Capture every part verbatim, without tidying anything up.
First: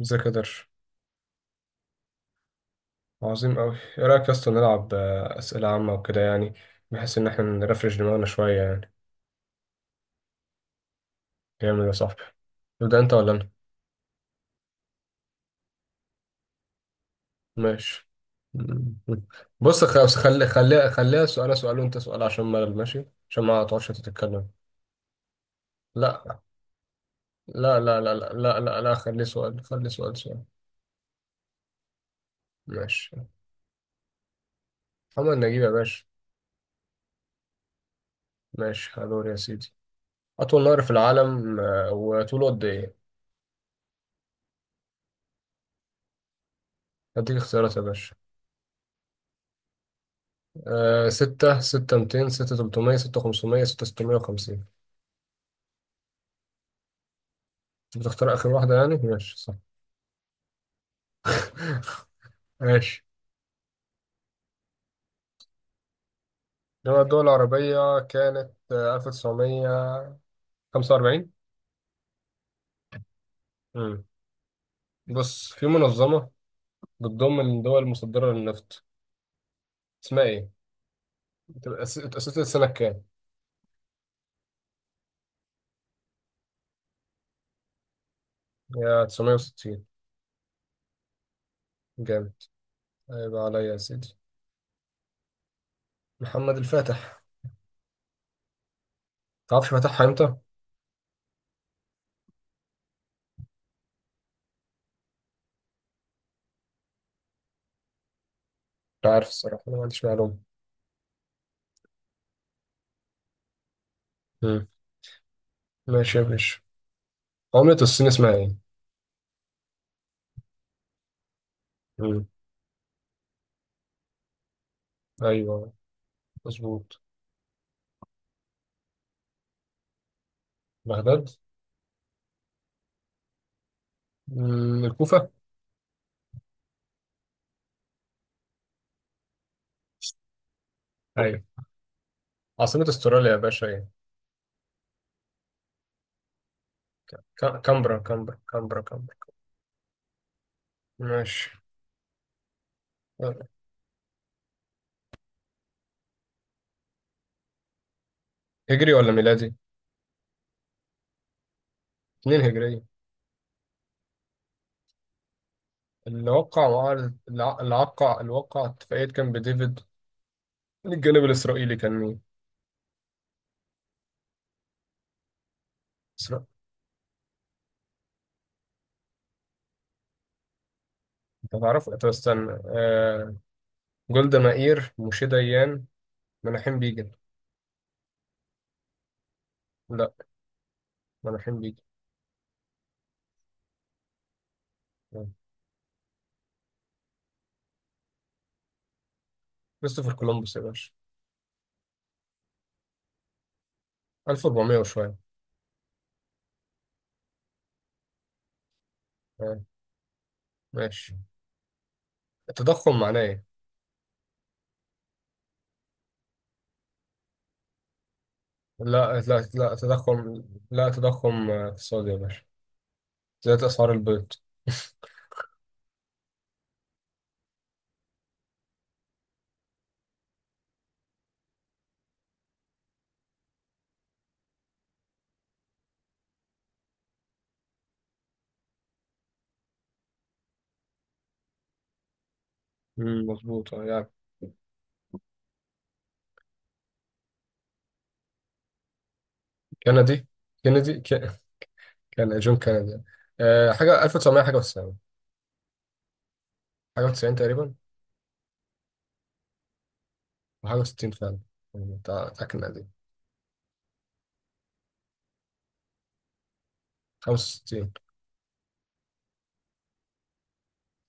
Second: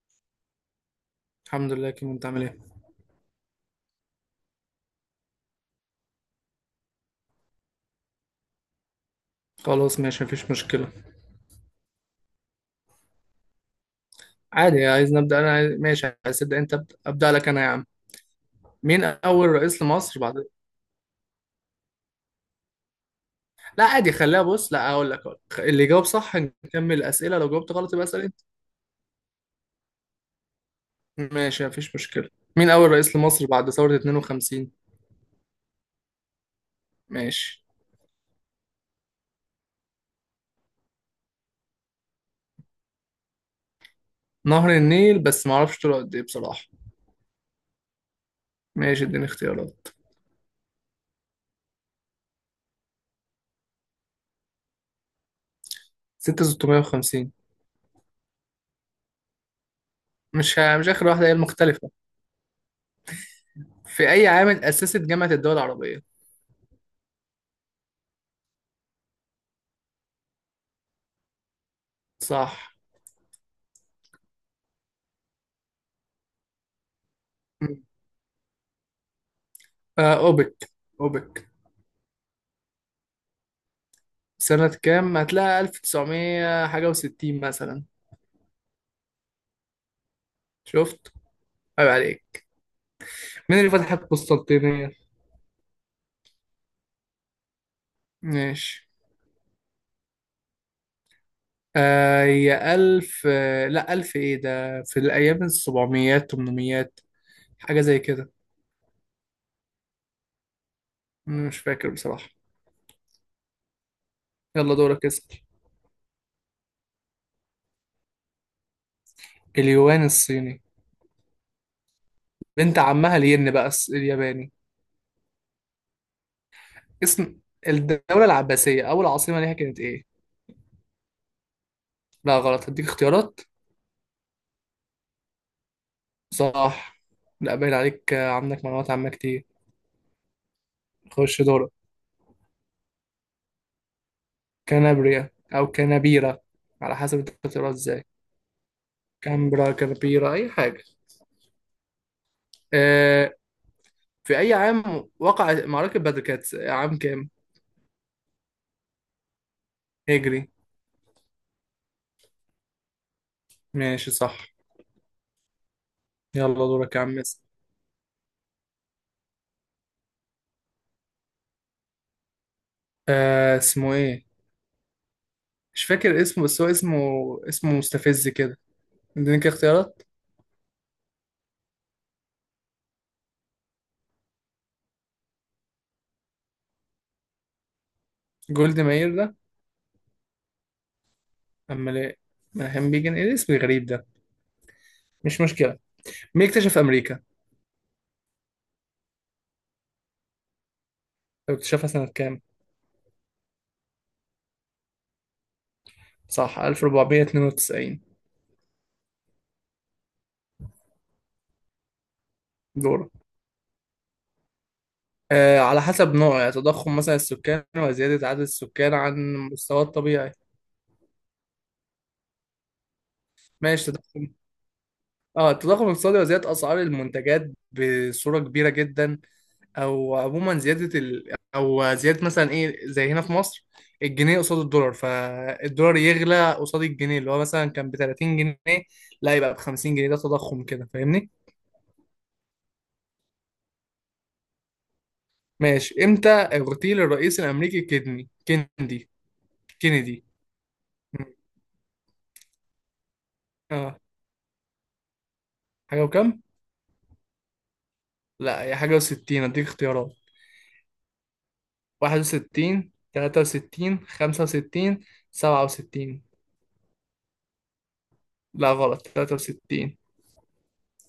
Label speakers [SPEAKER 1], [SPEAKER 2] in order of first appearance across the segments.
[SPEAKER 1] ازيك يا درش؟
[SPEAKER 2] الحمد لله، كيمو، انت عامل ايه؟
[SPEAKER 1] عظيم أوي. إيه رأيك يا اسطى، نلعب آه، أسئلة عامة وكده يعني؟ بحيث إن إحنا نرفرش دماغنا شوية يعني.
[SPEAKER 2] خلاص ماشي، مفيش مشكله.
[SPEAKER 1] جامد يا صاحبي. تبدأ أنت ولا أنا؟
[SPEAKER 2] عادي، عايز نبدا انا عايز... ماشي، عايز تبدا انت، ابدا ابدا لك انا يا عم.
[SPEAKER 1] ماشي. مم.
[SPEAKER 2] مين اول رئيس
[SPEAKER 1] بص، خلاص،
[SPEAKER 2] لمصر بعد؟
[SPEAKER 1] خلي خليها خليها سؤال سؤال، وأنت سؤال عشان ملل، ماشي؟ عشان ما
[SPEAKER 2] لا
[SPEAKER 1] تقعدش
[SPEAKER 2] عادي، خليها.
[SPEAKER 1] تتكلم.
[SPEAKER 2] بص، لا اقول لك أقول لك. اللي جاوب صح
[SPEAKER 1] لا،
[SPEAKER 2] نكمل الاسئله، لو جاوبت
[SPEAKER 1] لا،
[SPEAKER 2] غلط
[SPEAKER 1] لا،
[SPEAKER 2] يبقى
[SPEAKER 1] لا،
[SPEAKER 2] اسال
[SPEAKER 1] لا،
[SPEAKER 2] انت.
[SPEAKER 1] لا، لا، لا، خليه سؤال، خليه سؤال سؤال.
[SPEAKER 2] ماشي مفيش مشكله. مين اول
[SPEAKER 1] ماشي.
[SPEAKER 2] رئيس لمصر بعد ثوره اتنين وخمسين؟
[SPEAKER 1] محمد نجيب يا باشا.
[SPEAKER 2] ماشي.
[SPEAKER 1] ماشي، هدور يا سيدي. أطول نهر في العالم، آه، وطوله قد إيه؟
[SPEAKER 2] نهر النيل، بس ما اعرفش طوله قد ايه بصراحه.
[SPEAKER 1] هديك اختيارات يا باشا.
[SPEAKER 2] ماشي، اديني اختيارات.
[SPEAKER 1] آه ستة، ستة ميتين، ستة تلتمية، ستة خمسمية، ستة ستمية وخمسين.
[SPEAKER 2] ستة ستمية وخمسين.
[SPEAKER 1] أنت بتختار آخر واحدة يعني، ماشي صح.
[SPEAKER 2] مش ه- مش اخر واحده، هي المختلفه.
[SPEAKER 1] ماشي.
[SPEAKER 2] في اي عام اتاسست جامعه الدول العربيه؟
[SPEAKER 1] إنما الدول العربية كانت آه، ألف تسعمية خمسة وأربعين.
[SPEAKER 2] صح.
[SPEAKER 1] امم بص، في منظمة بتضم الدول المصدرة للنفط،
[SPEAKER 2] آه،
[SPEAKER 1] اسمها إيه؟
[SPEAKER 2] اوبك. اوبك.
[SPEAKER 1] بتبقى أس- اتأسست سنة كام؟
[SPEAKER 2] سنة كام؟ هتلاقي ألف تسعمية حاجة وستين مثلا.
[SPEAKER 1] هي تسعمية وستين.
[SPEAKER 2] شفت؟ عيب
[SPEAKER 1] جامد.
[SPEAKER 2] عليك.
[SPEAKER 1] هيبقى
[SPEAKER 2] مين
[SPEAKER 1] عليا
[SPEAKER 2] اللي
[SPEAKER 1] يا
[SPEAKER 2] فتح
[SPEAKER 1] سيدي.
[SPEAKER 2] القسطنطينية؟
[SPEAKER 1] محمد الفاتح.
[SPEAKER 2] ماشي.
[SPEAKER 1] تعرفش فتحها إمتى؟
[SPEAKER 2] آه، هي ألف، آه لا ألف، إيه ده، في الأيام السبعميات، تمنميات، حاجة زي كده.
[SPEAKER 1] مش عارف الصراحة، أنا ما عنديش معلومة.
[SPEAKER 2] مش فاكر بصراحة.
[SPEAKER 1] مم.
[SPEAKER 2] يلا دورك، اسأل.
[SPEAKER 1] ماشي يا باشا. عملة الصين اسمها إيه؟
[SPEAKER 2] اليوان الصيني.
[SPEAKER 1] مم.
[SPEAKER 2] بنت عمها الين بقى الس- الياباني.
[SPEAKER 1] أيوه، مظبوط.
[SPEAKER 2] اسم الدولة العباسية، أول عاصمة ليها كانت إيه؟
[SPEAKER 1] بغداد.
[SPEAKER 2] لا غلط، هديك اختيارات.
[SPEAKER 1] مم، الكوفة.
[SPEAKER 2] صح. لا باين عليك آه، عندك معلومات عامة كتير. خش
[SPEAKER 1] أيوة.
[SPEAKER 2] دورك.
[SPEAKER 1] عاصمة استراليا يا باشا، إيه؟
[SPEAKER 2] كنابريا أو كنابيرة، على حسب
[SPEAKER 1] ك-
[SPEAKER 2] أنت
[SPEAKER 1] ك-
[SPEAKER 2] بتقراها
[SPEAKER 1] كامبرا
[SPEAKER 2] إزاي.
[SPEAKER 1] كامبرا كامبرا كامبرا.
[SPEAKER 2] كامبرا، كنابيرا، أي حاجة.
[SPEAKER 1] ماشي.
[SPEAKER 2] آه. في أي عام وقع معركة بدر، كانت عام كام؟
[SPEAKER 1] هجري ولا ميلادي؟
[SPEAKER 2] هجري.
[SPEAKER 1] اتنين هجرية.
[SPEAKER 2] ماشي صح.
[SPEAKER 1] اللي
[SPEAKER 2] يلا
[SPEAKER 1] وقع
[SPEAKER 2] دورك يا
[SPEAKER 1] معاهدة
[SPEAKER 2] عم. اسم.
[SPEAKER 1] الع- اللي وقع اللي وقع اتفاقية كامب ديفيد، من الجانب الإسرائيلي كان مين؟
[SPEAKER 2] آه، اسمه إيه؟ مش فاكر اسمه،
[SPEAKER 1] إسرائيل.
[SPEAKER 2] بس هو اسمه. اسمه مستفز كده. اديني كده اختيارات.
[SPEAKER 1] أنت تعرف؟ طب استنى. آه... جولدا مائير، موشي ديان، مناحيم بيجن.
[SPEAKER 2] جولد ماير ده.
[SPEAKER 1] لا. مناحيم بيجن.
[SPEAKER 2] أمال إيه؟ ملحم بيجن، إيه الاسم الغريب ده؟
[SPEAKER 1] آه.
[SPEAKER 2] مش مشكلة. مين اكتشف أمريكا؟
[SPEAKER 1] كريستوفر كولومبوس يا باشا.
[SPEAKER 2] طب اكتشفها سنة كام؟
[SPEAKER 1] ألف وأربعمية وشوية.
[SPEAKER 2] صح، ألف أربعمية اتنين وتسعين.
[SPEAKER 1] آه. ماشي. التضخم
[SPEAKER 2] دورك.
[SPEAKER 1] معناه إيه؟
[SPEAKER 2] آه، على حسب نوع، يعني تضخم مثلا السكان، وزيادة عدد السكان عن
[SPEAKER 1] لا، لا، لا،
[SPEAKER 2] المستوى الطبيعي.
[SPEAKER 1] تضخم. لا، تضخم آه، اقتصادي يا باشا، زيادة أسعار
[SPEAKER 2] ماشي، تضخم.
[SPEAKER 1] البيض.
[SPEAKER 2] اه، التضخم الاقتصادي، وزيادة أسعار المنتجات بصورة كبيرة جدا. أو عموما زيادة ال... أو زيادة مثلا إيه، زي هنا في مصر، الجنيه قصاد الدولار، فالدولار يغلى قصاد الجنيه اللي هو مثلا كان ب ثلاثين جنيه، لا يبقى ب خمسين جنيه، ده تضخم كده. فاهمني؟
[SPEAKER 1] مم، مظبوط، آه، يعني.
[SPEAKER 2] ماشي. امتى اغتيل الرئيس الأمريكي كيدني كيندي كينيدي؟
[SPEAKER 1] كندي كندي ك-، كان جون كندي. آه،
[SPEAKER 2] اه،
[SPEAKER 1] حاجة ألف وتسعمية حاجة و90.
[SPEAKER 2] حاجة وكام؟
[SPEAKER 1] حاجة و90 تقريبا.
[SPEAKER 2] لا هي حاجة وستين، اديك اختيارات.
[SPEAKER 1] وحاجة و60 فعلا. يعني
[SPEAKER 2] واحد
[SPEAKER 1] بتاع بتاع كندي.
[SPEAKER 2] وستين، تلاتة وستين، خمسة وستين، سبعة وستين.
[SPEAKER 1] خمسة وستين.
[SPEAKER 2] لا غلط، تلاتة وستين.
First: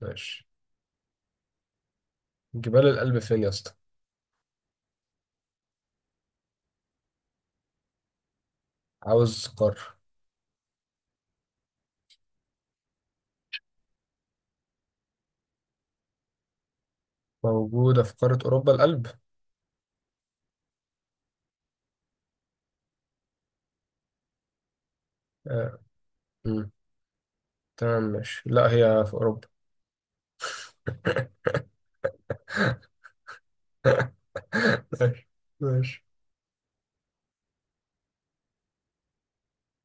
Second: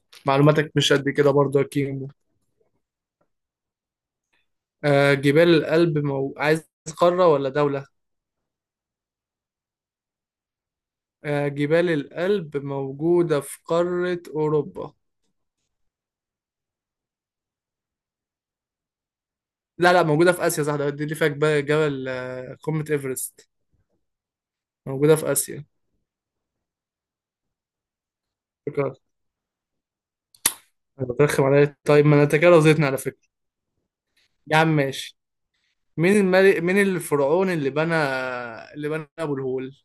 [SPEAKER 1] ماشي.
[SPEAKER 2] معلوماتك مش قد كده برضه يا كيمو.
[SPEAKER 1] جبال الألب فين يا اسطى؟
[SPEAKER 2] آه جبال الألب مو... عايز قارة ولا دولة؟
[SPEAKER 1] عاوز قارة.
[SPEAKER 2] آه، جبال الألب موجودة في قارة أوروبا.
[SPEAKER 1] موجودة في قارة أوروبا، الألب.
[SPEAKER 2] لا لا، موجودة في آسيا، صح ده، دي اللي فيها جبال، جبل آه، قمة إيفرست، موجودة في آسيا.
[SPEAKER 1] آه. مم. تمام، ماشي، لا،
[SPEAKER 2] فكرة.
[SPEAKER 1] هي في أوروبا.
[SPEAKER 2] أنا بترخم عليا؟ طيب ما أنا أنت كده رضيتني، على فكرة. يا عم ماشي.
[SPEAKER 1] ماشي. ماشي.
[SPEAKER 2] مين الملك، مين الفرعون اللي بنى اللي بنى أبو الهول؟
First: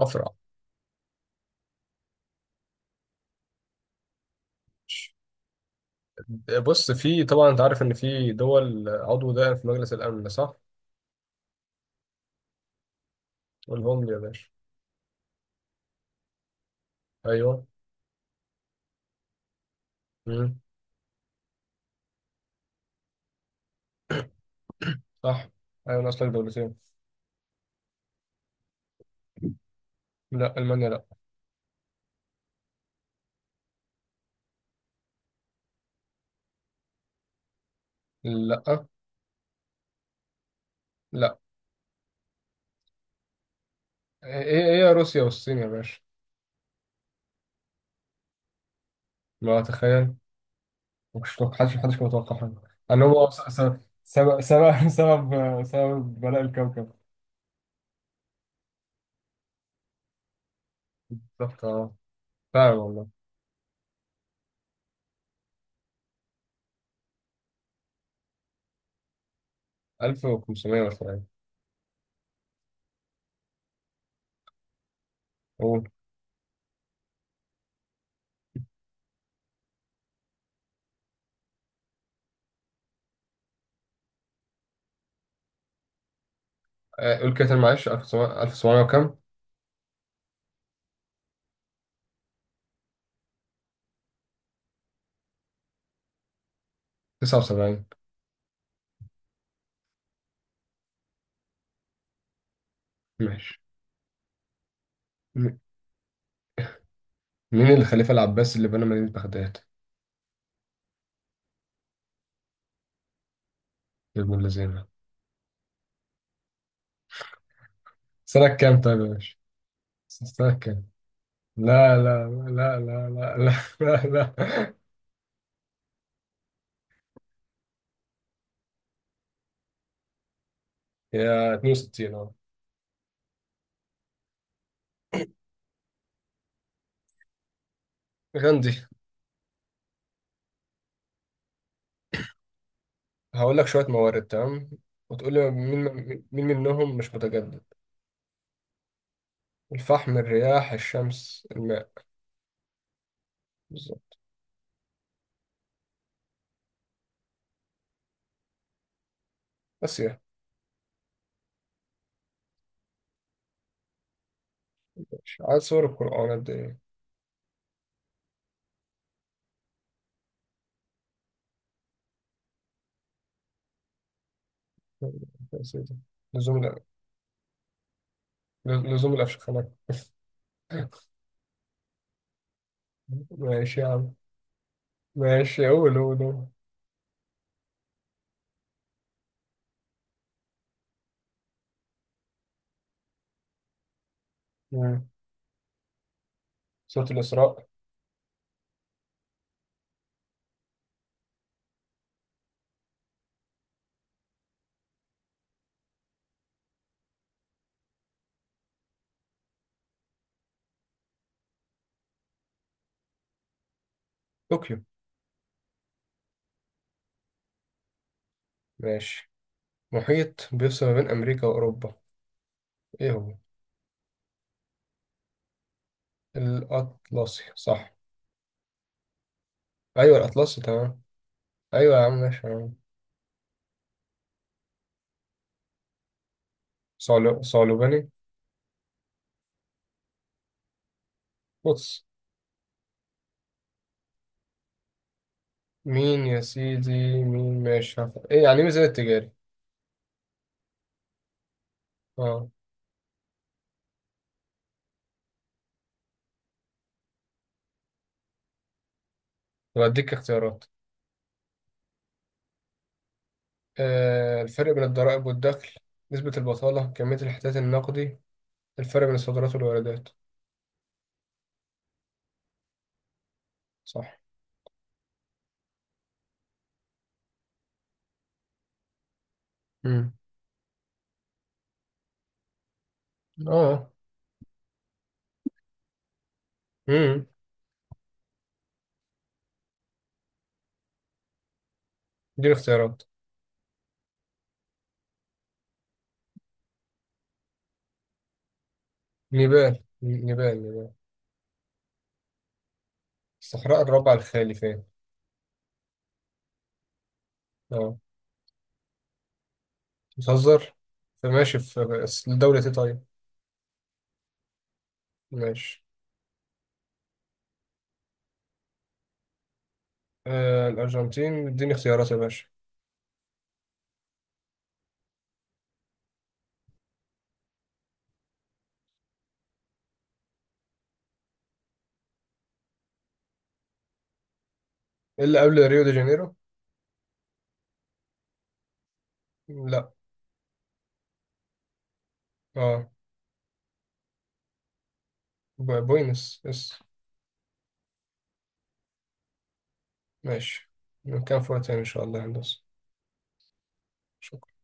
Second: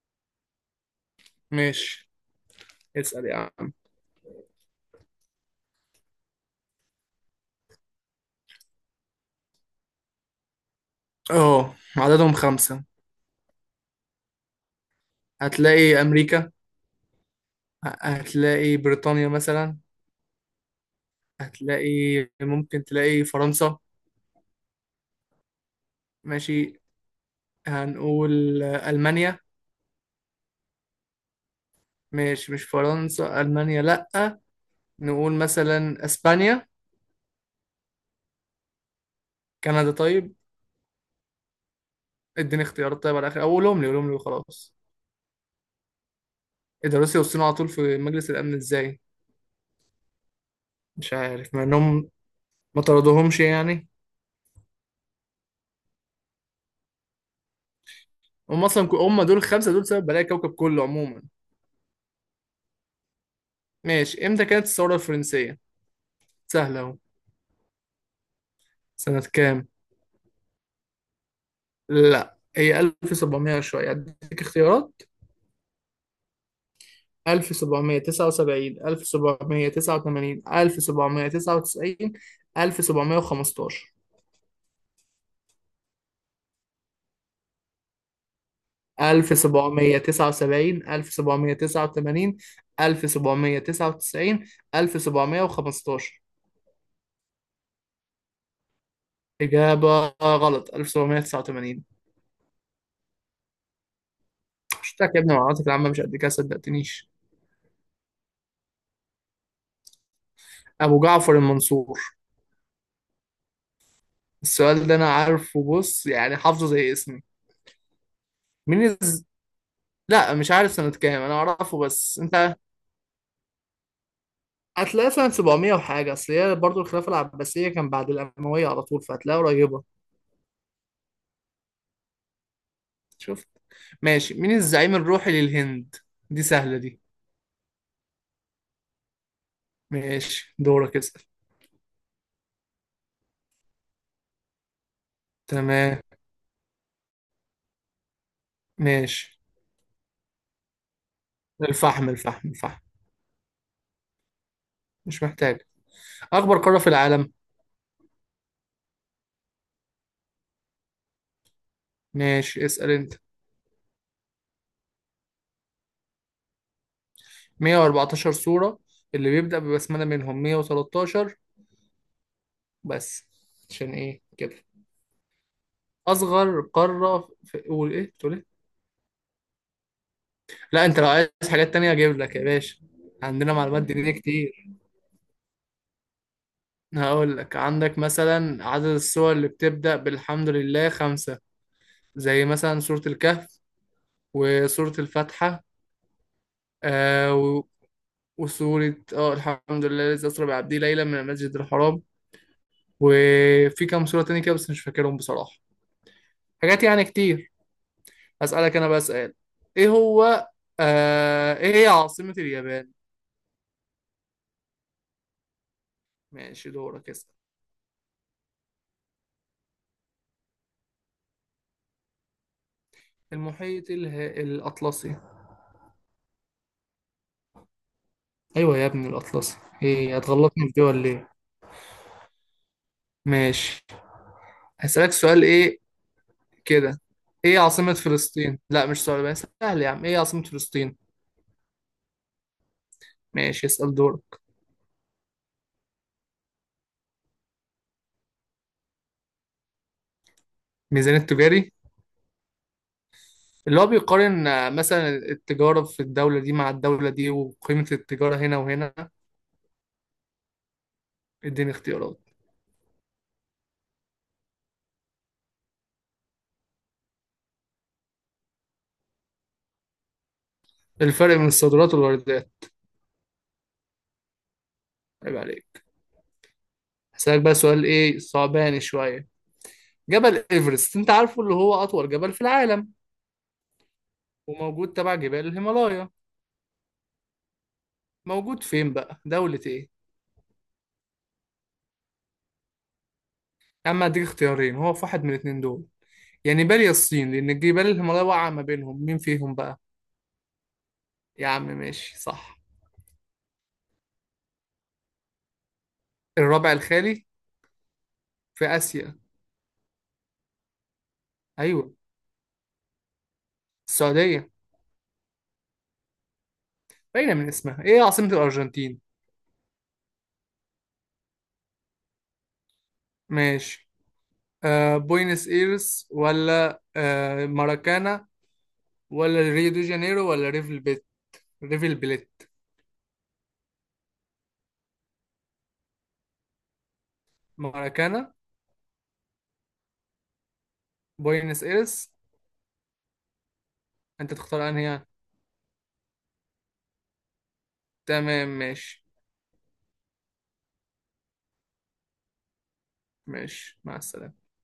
[SPEAKER 1] أفرع.
[SPEAKER 2] ماشي. اسأل يا عم.
[SPEAKER 1] بص، في طبعا انت عارف ان في دول عضو دائم في مجلس الامن، صح؟
[SPEAKER 2] اه، عددهم خمسة.
[SPEAKER 1] والهم يا باشا.
[SPEAKER 2] هتلاقي أمريكا.
[SPEAKER 1] ايوه.
[SPEAKER 2] هتلاقي بريطانيا مثلا.
[SPEAKER 1] مم.
[SPEAKER 2] هتلاقي، ممكن تلاقي فرنسا.
[SPEAKER 1] صح. ايوه، ناقص لك دولتين.
[SPEAKER 2] ماشي، هنقول ألمانيا.
[SPEAKER 1] لا، المانيا لا.
[SPEAKER 2] ماشي، مش فرنسا، ألمانيا لأ. نقول مثلا أسبانيا.
[SPEAKER 1] لا.
[SPEAKER 2] كندا طيب.
[SPEAKER 1] لا
[SPEAKER 2] اديني اختيارات طيب على الآخر، أو قولهم لي قولهم لي
[SPEAKER 1] ايه
[SPEAKER 2] وخلاص.
[SPEAKER 1] ايه روسيا والصين يا باشا.
[SPEAKER 2] إيه ده، روسيا والصين على طول في مجلس الأمن إزاي؟
[SPEAKER 1] ما تخيل.
[SPEAKER 2] مش
[SPEAKER 1] مش
[SPEAKER 2] عارف مع
[SPEAKER 1] محدش محدش كان
[SPEAKER 2] إنهم
[SPEAKER 1] متوقع حاجه.
[SPEAKER 2] ما
[SPEAKER 1] ان هو
[SPEAKER 2] طردوهمش
[SPEAKER 1] س- س-
[SPEAKER 2] يعني.
[SPEAKER 1] سبب سبب سبب سبب بلاء الكوكب.
[SPEAKER 2] هم أصلا هم دول الخمسة دول سبب بلايا الكوكب كله عموما.
[SPEAKER 1] بالظبط، اه، فعلا والله.
[SPEAKER 2] ماشي. إمتى كانت الثورة الفرنسية؟ سهلة أهو. سنة كام؟
[SPEAKER 1] ألف وخمسمية مثلا.
[SPEAKER 2] لا هي ألف وسبعمية شوية، أديك اختيارات.
[SPEAKER 1] قول.
[SPEAKER 2] ألف وسبعمية تسعة وسبعين، ألف وسبعمية تسعة وتمانين، ألف وسبعمية تسعة وتسعين، ألف وسبعمية خمستاشر.
[SPEAKER 1] آه، قول كده تاني معلش، ألف وسبعمية، ألف وسبعمية وكام.
[SPEAKER 2] ألف وسبعمية تسعة وسبعين، ألف وسبعمية تسعة وتمانين، ألف وسبعمية تسعة وتسعين، ألف وسبعمية خمستاشر.
[SPEAKER 1] تسعة وسبعين.
[SPEAKER 2] إجابة غلط، ألف وسبعمية تسعة وتمانين.
[SPEAKER 1] ماشي.
[SPEAKER 2] شفتك يا ابني، معلوماتك العامة مش قد كده، صدقتنيش.
[SPEAKER 1] مين الخليفة العباسي اللي بنى مدينة بغداد؟
[SPEAKER 2] أبو جعفر المنصور.
[SPEAKER 1] يا ابن الذين.
[SPEAKER 2] السؤال ده أنا عارفه بص، يعني حافظه زي اسمي.
[SPEAKER 1] سنة كام
[SPEAKER 2] مين؟
[SPEAKER 1] طيب يا باشا؟
[SPEAKER 2] لا مش
[SPEAKER 1] سنة
[SPEAKER 2] عارف
[SPEAKER 1] كام؟
[SPEAKER 2] سنة كام، انا اعرفه
[SPEAKER 1] لا،
[SPEAKER 2] بس
[SPEAKER 1] لا،
[SPEAKER 2] انت.
[SPEAKER 1] لا، لا، لا، لا، لا، لا.
[SPEAKER 2] هتلاقي سنة سبعمية وحاجة، اصل هي برضه الخلافة العباسية كان بعد الأموية على طول، فهتلاقيها قريبة.
[SPEAKER 1] يا اتنين وستين، اه.
[SPEAKER 2] شفت. ماشي. مين الزعيم الروحي للهند؟ دي سهلة دي.
[SPEAKER 1] غاندي.
[SPEAKER 2] ماشي، دورك اسأل.
[SPEAKER 1] هقول لك شوية موارد، تمام؟ وتقول لي مين.
[SPEAKER 2] تمام.
[SPEAKER 1] مين منهم مش متجدد؟
[SPEAKER 2] ماشي.
[SPEAKER 1] الفحم، الرياح، الشمس، الماء.
[SPEAKER 2] الفحم، الفحم، الفحم.
[SPEAKER 1] بالظبط.
[SPEAKER 2] مش محتاج. أكبر قارة في العالم.
[SPEAKER 1] بس يا...
[SPEAKER 2] ماشي، اسأل أنت.
[SPEAKER 1] ماشي. عدد سور القرآن قد ايه؟
[SPEAKER 2] مية واربعتاشر سورة. اللي بيبدأ ببسملة منهم مية وتلتاشر بس. عشان إيه كده.
[SPEAKER 1] يا سيدي.
[SPEAKER 2] أصغر
[SPEAKER 1] لزوم الأ-
[SPEAKER 2] قارة في، قول إيه تقول إيه.
[SPEAKER 1] لزوم الأفشخانات.
[SPEAKER 2] لا انت لو عايز حاجات تانية اجيب لك يا باشا، عندنا
[SPEAKER 1] ماشي
[SPEAKER 2] معلومات
[SPEAKER 1] يا
[SPEAKER 2] دينية
[SPEAKER 1] عم،
[SPEAKER 2] كتير.
[SPEAKER 1] ماشي. قول، قول، قول.
[SPEAKER 2] هقول لك، عندك مثلا عدد السور اللي بتبدأ بالحمد لله خمسة. زي مثلا سورة الكهف، وسورة
[SPEAKER 1] مم.
[SPEAKER 2] الفاتحة،
[SPEAKER 1] سورة
[SPEAKER 2] آه و-
[SPEAKER 1] الإسراء.
[SPEAKER 2] وسورة اه الحمد لله الذي أسرى بعبده ليلا من المسجد الحرام. وفي كام سورة تانية كده بس مش فاكرهم بصراحة، حاجات يعني كتير. أسألك أنا بقى سؤال. إيه هو؟ آه إيه هي عاصمة اليابان؟
[SPEAKER 1] طوكيو.
[SPEAKER 2] ماشي، دورك اسأل.
[SPEAKER 1] ماشي. محيط بيفصل ما بين أمريكا وأوروبا، إيه هو؟
[SPEAKER 2] المحيط اله- الأطلسي.
[SPEAKER 1] الأطلسي، صح.
[SPEAKER 2] ايوه يا ابني الاطلسي، ايه
[SPEAKER 1] أيوة، الأطلسي
[SPEAKER 2] هتغلطني في دي
[SPEAKER 1] تمام.
[SPEAKER 2] ولا ايه؟
[SPEAKER 1] أيوة يا عم، ماشي، تمام.
[SPEAKER 2] ماشي، هسألك سؤال ايه كده.
[SPEAKER 1] صعلو-
[SPEAKER 2] ايه عاصمة
[SPEAKER 1] صعلوباني.
[SPEAKER 2] فلسطين؟ لا مش سؤال بس سهل يا عم، ايه عاصمة فلسطين؟
[SPEAKER 1] بص.
[SPEAKER 2] ماشي، اسأل دورك.
[SPEAKER 1] مين يا سيدي؟ مين، ماشي، هف- إيه يعني إيه ميزان التجاري؟
[SPEAKER 2] ميزان التجاري.
[SPEAKER 1] أه.
[SPEAKER 2] اللي هو بيقارن آه، مثلا التجارة في الدولة دي مع الدولة دي، وقيمة التجارة هنا وهنا.
[SPEAKER 1] طب أديك اختيارات.
[SPEAKER 2] اديني اختيارات.
[SPEAKER 1] آه الفرق بين الضرائب والدخل، نسبة البطالة، كمية الاحتياط النقدي، الفرق بين الصادرات والواردات.
[SPEAKER 2] الفرق بين الصادرات والواردات.
[SPEAKER 1] صح.
[SPEAKER 2] عيب عليك. هسألك بقى سؤال ايه صعباني شوية.
[SPEAKER 1] امم
[SPEAKER 2] جبل ايفرست انت عارفه، اللي هو اطول جبل في العالم،
[SPEAKER 1] أه
[SPEAKER 2] وموجود تبع جبال الهيمالايا.
[SPEAKER 1] امم
[SPEAKER 2] موجود فين بقى، دولة ايه؟
[SPEAKER 1] دي الاختيارات.
[SPEAKER 2] يا عم هديك اختيارين، هو في واحد من الاتنين دول، يا نيبال يا الصين، لأن الجبال الهيمالايا واقعة ما بينهم، مين فيهم بقى؟
[SPEAKER 1] نيبال نيبال نيبال.
[SPEAKER 2] يا عم ماشي صح.
[SPEAKER 1] الصحراء الربع الخالي فين؟
[SPEAKER 2] الربع الخالي،
[SPEAKER 1] اه.
[SPEAKER 2] في آسيا.
[SPEAKER 1] بتهزر. فماشي، في،
[SPEAKER 2] أيوه،
[SPEAKER 1] بس لدولة ايه طيب؟
[SPEAKER 2] السعودية.
[SPEAKER 1] ماشي.
[SPEAKER 2] باينة من اسمها. إيه عاصمة الأرجنتين؟
[SPEAKER 1] آه الأرجنتين، اديني اختيارات يا باشا.
[SPEAKER 2] ماشي. آه، بوينس إيرس ولا آه ماراكانا، ولا ريو دي جانيرو ولا ريفل بيت، ريفل بليت.
[SPEAKER 1] إيه اللي قبل ريو دي جانيرو؟
[SPEAKER 2] ماراكانا،
[SPEAKER 1] لا.
[SPEAKER 2] بوينس إيرس.
[SPEAKER 1] اه.
[SPEAKER 2] أنت تختار أنهي يعني؟
[SPEAKER 1] ب- بوينس اس.
[SPEAKER 2] تمام ماشي.
[SPEAKER 1] ماشي. كان فوق تاني إن شاء الله يا هندسة.
[SPEAKER 2] ماشي، مع السلامة.
[SPEAKER 1] شكرا.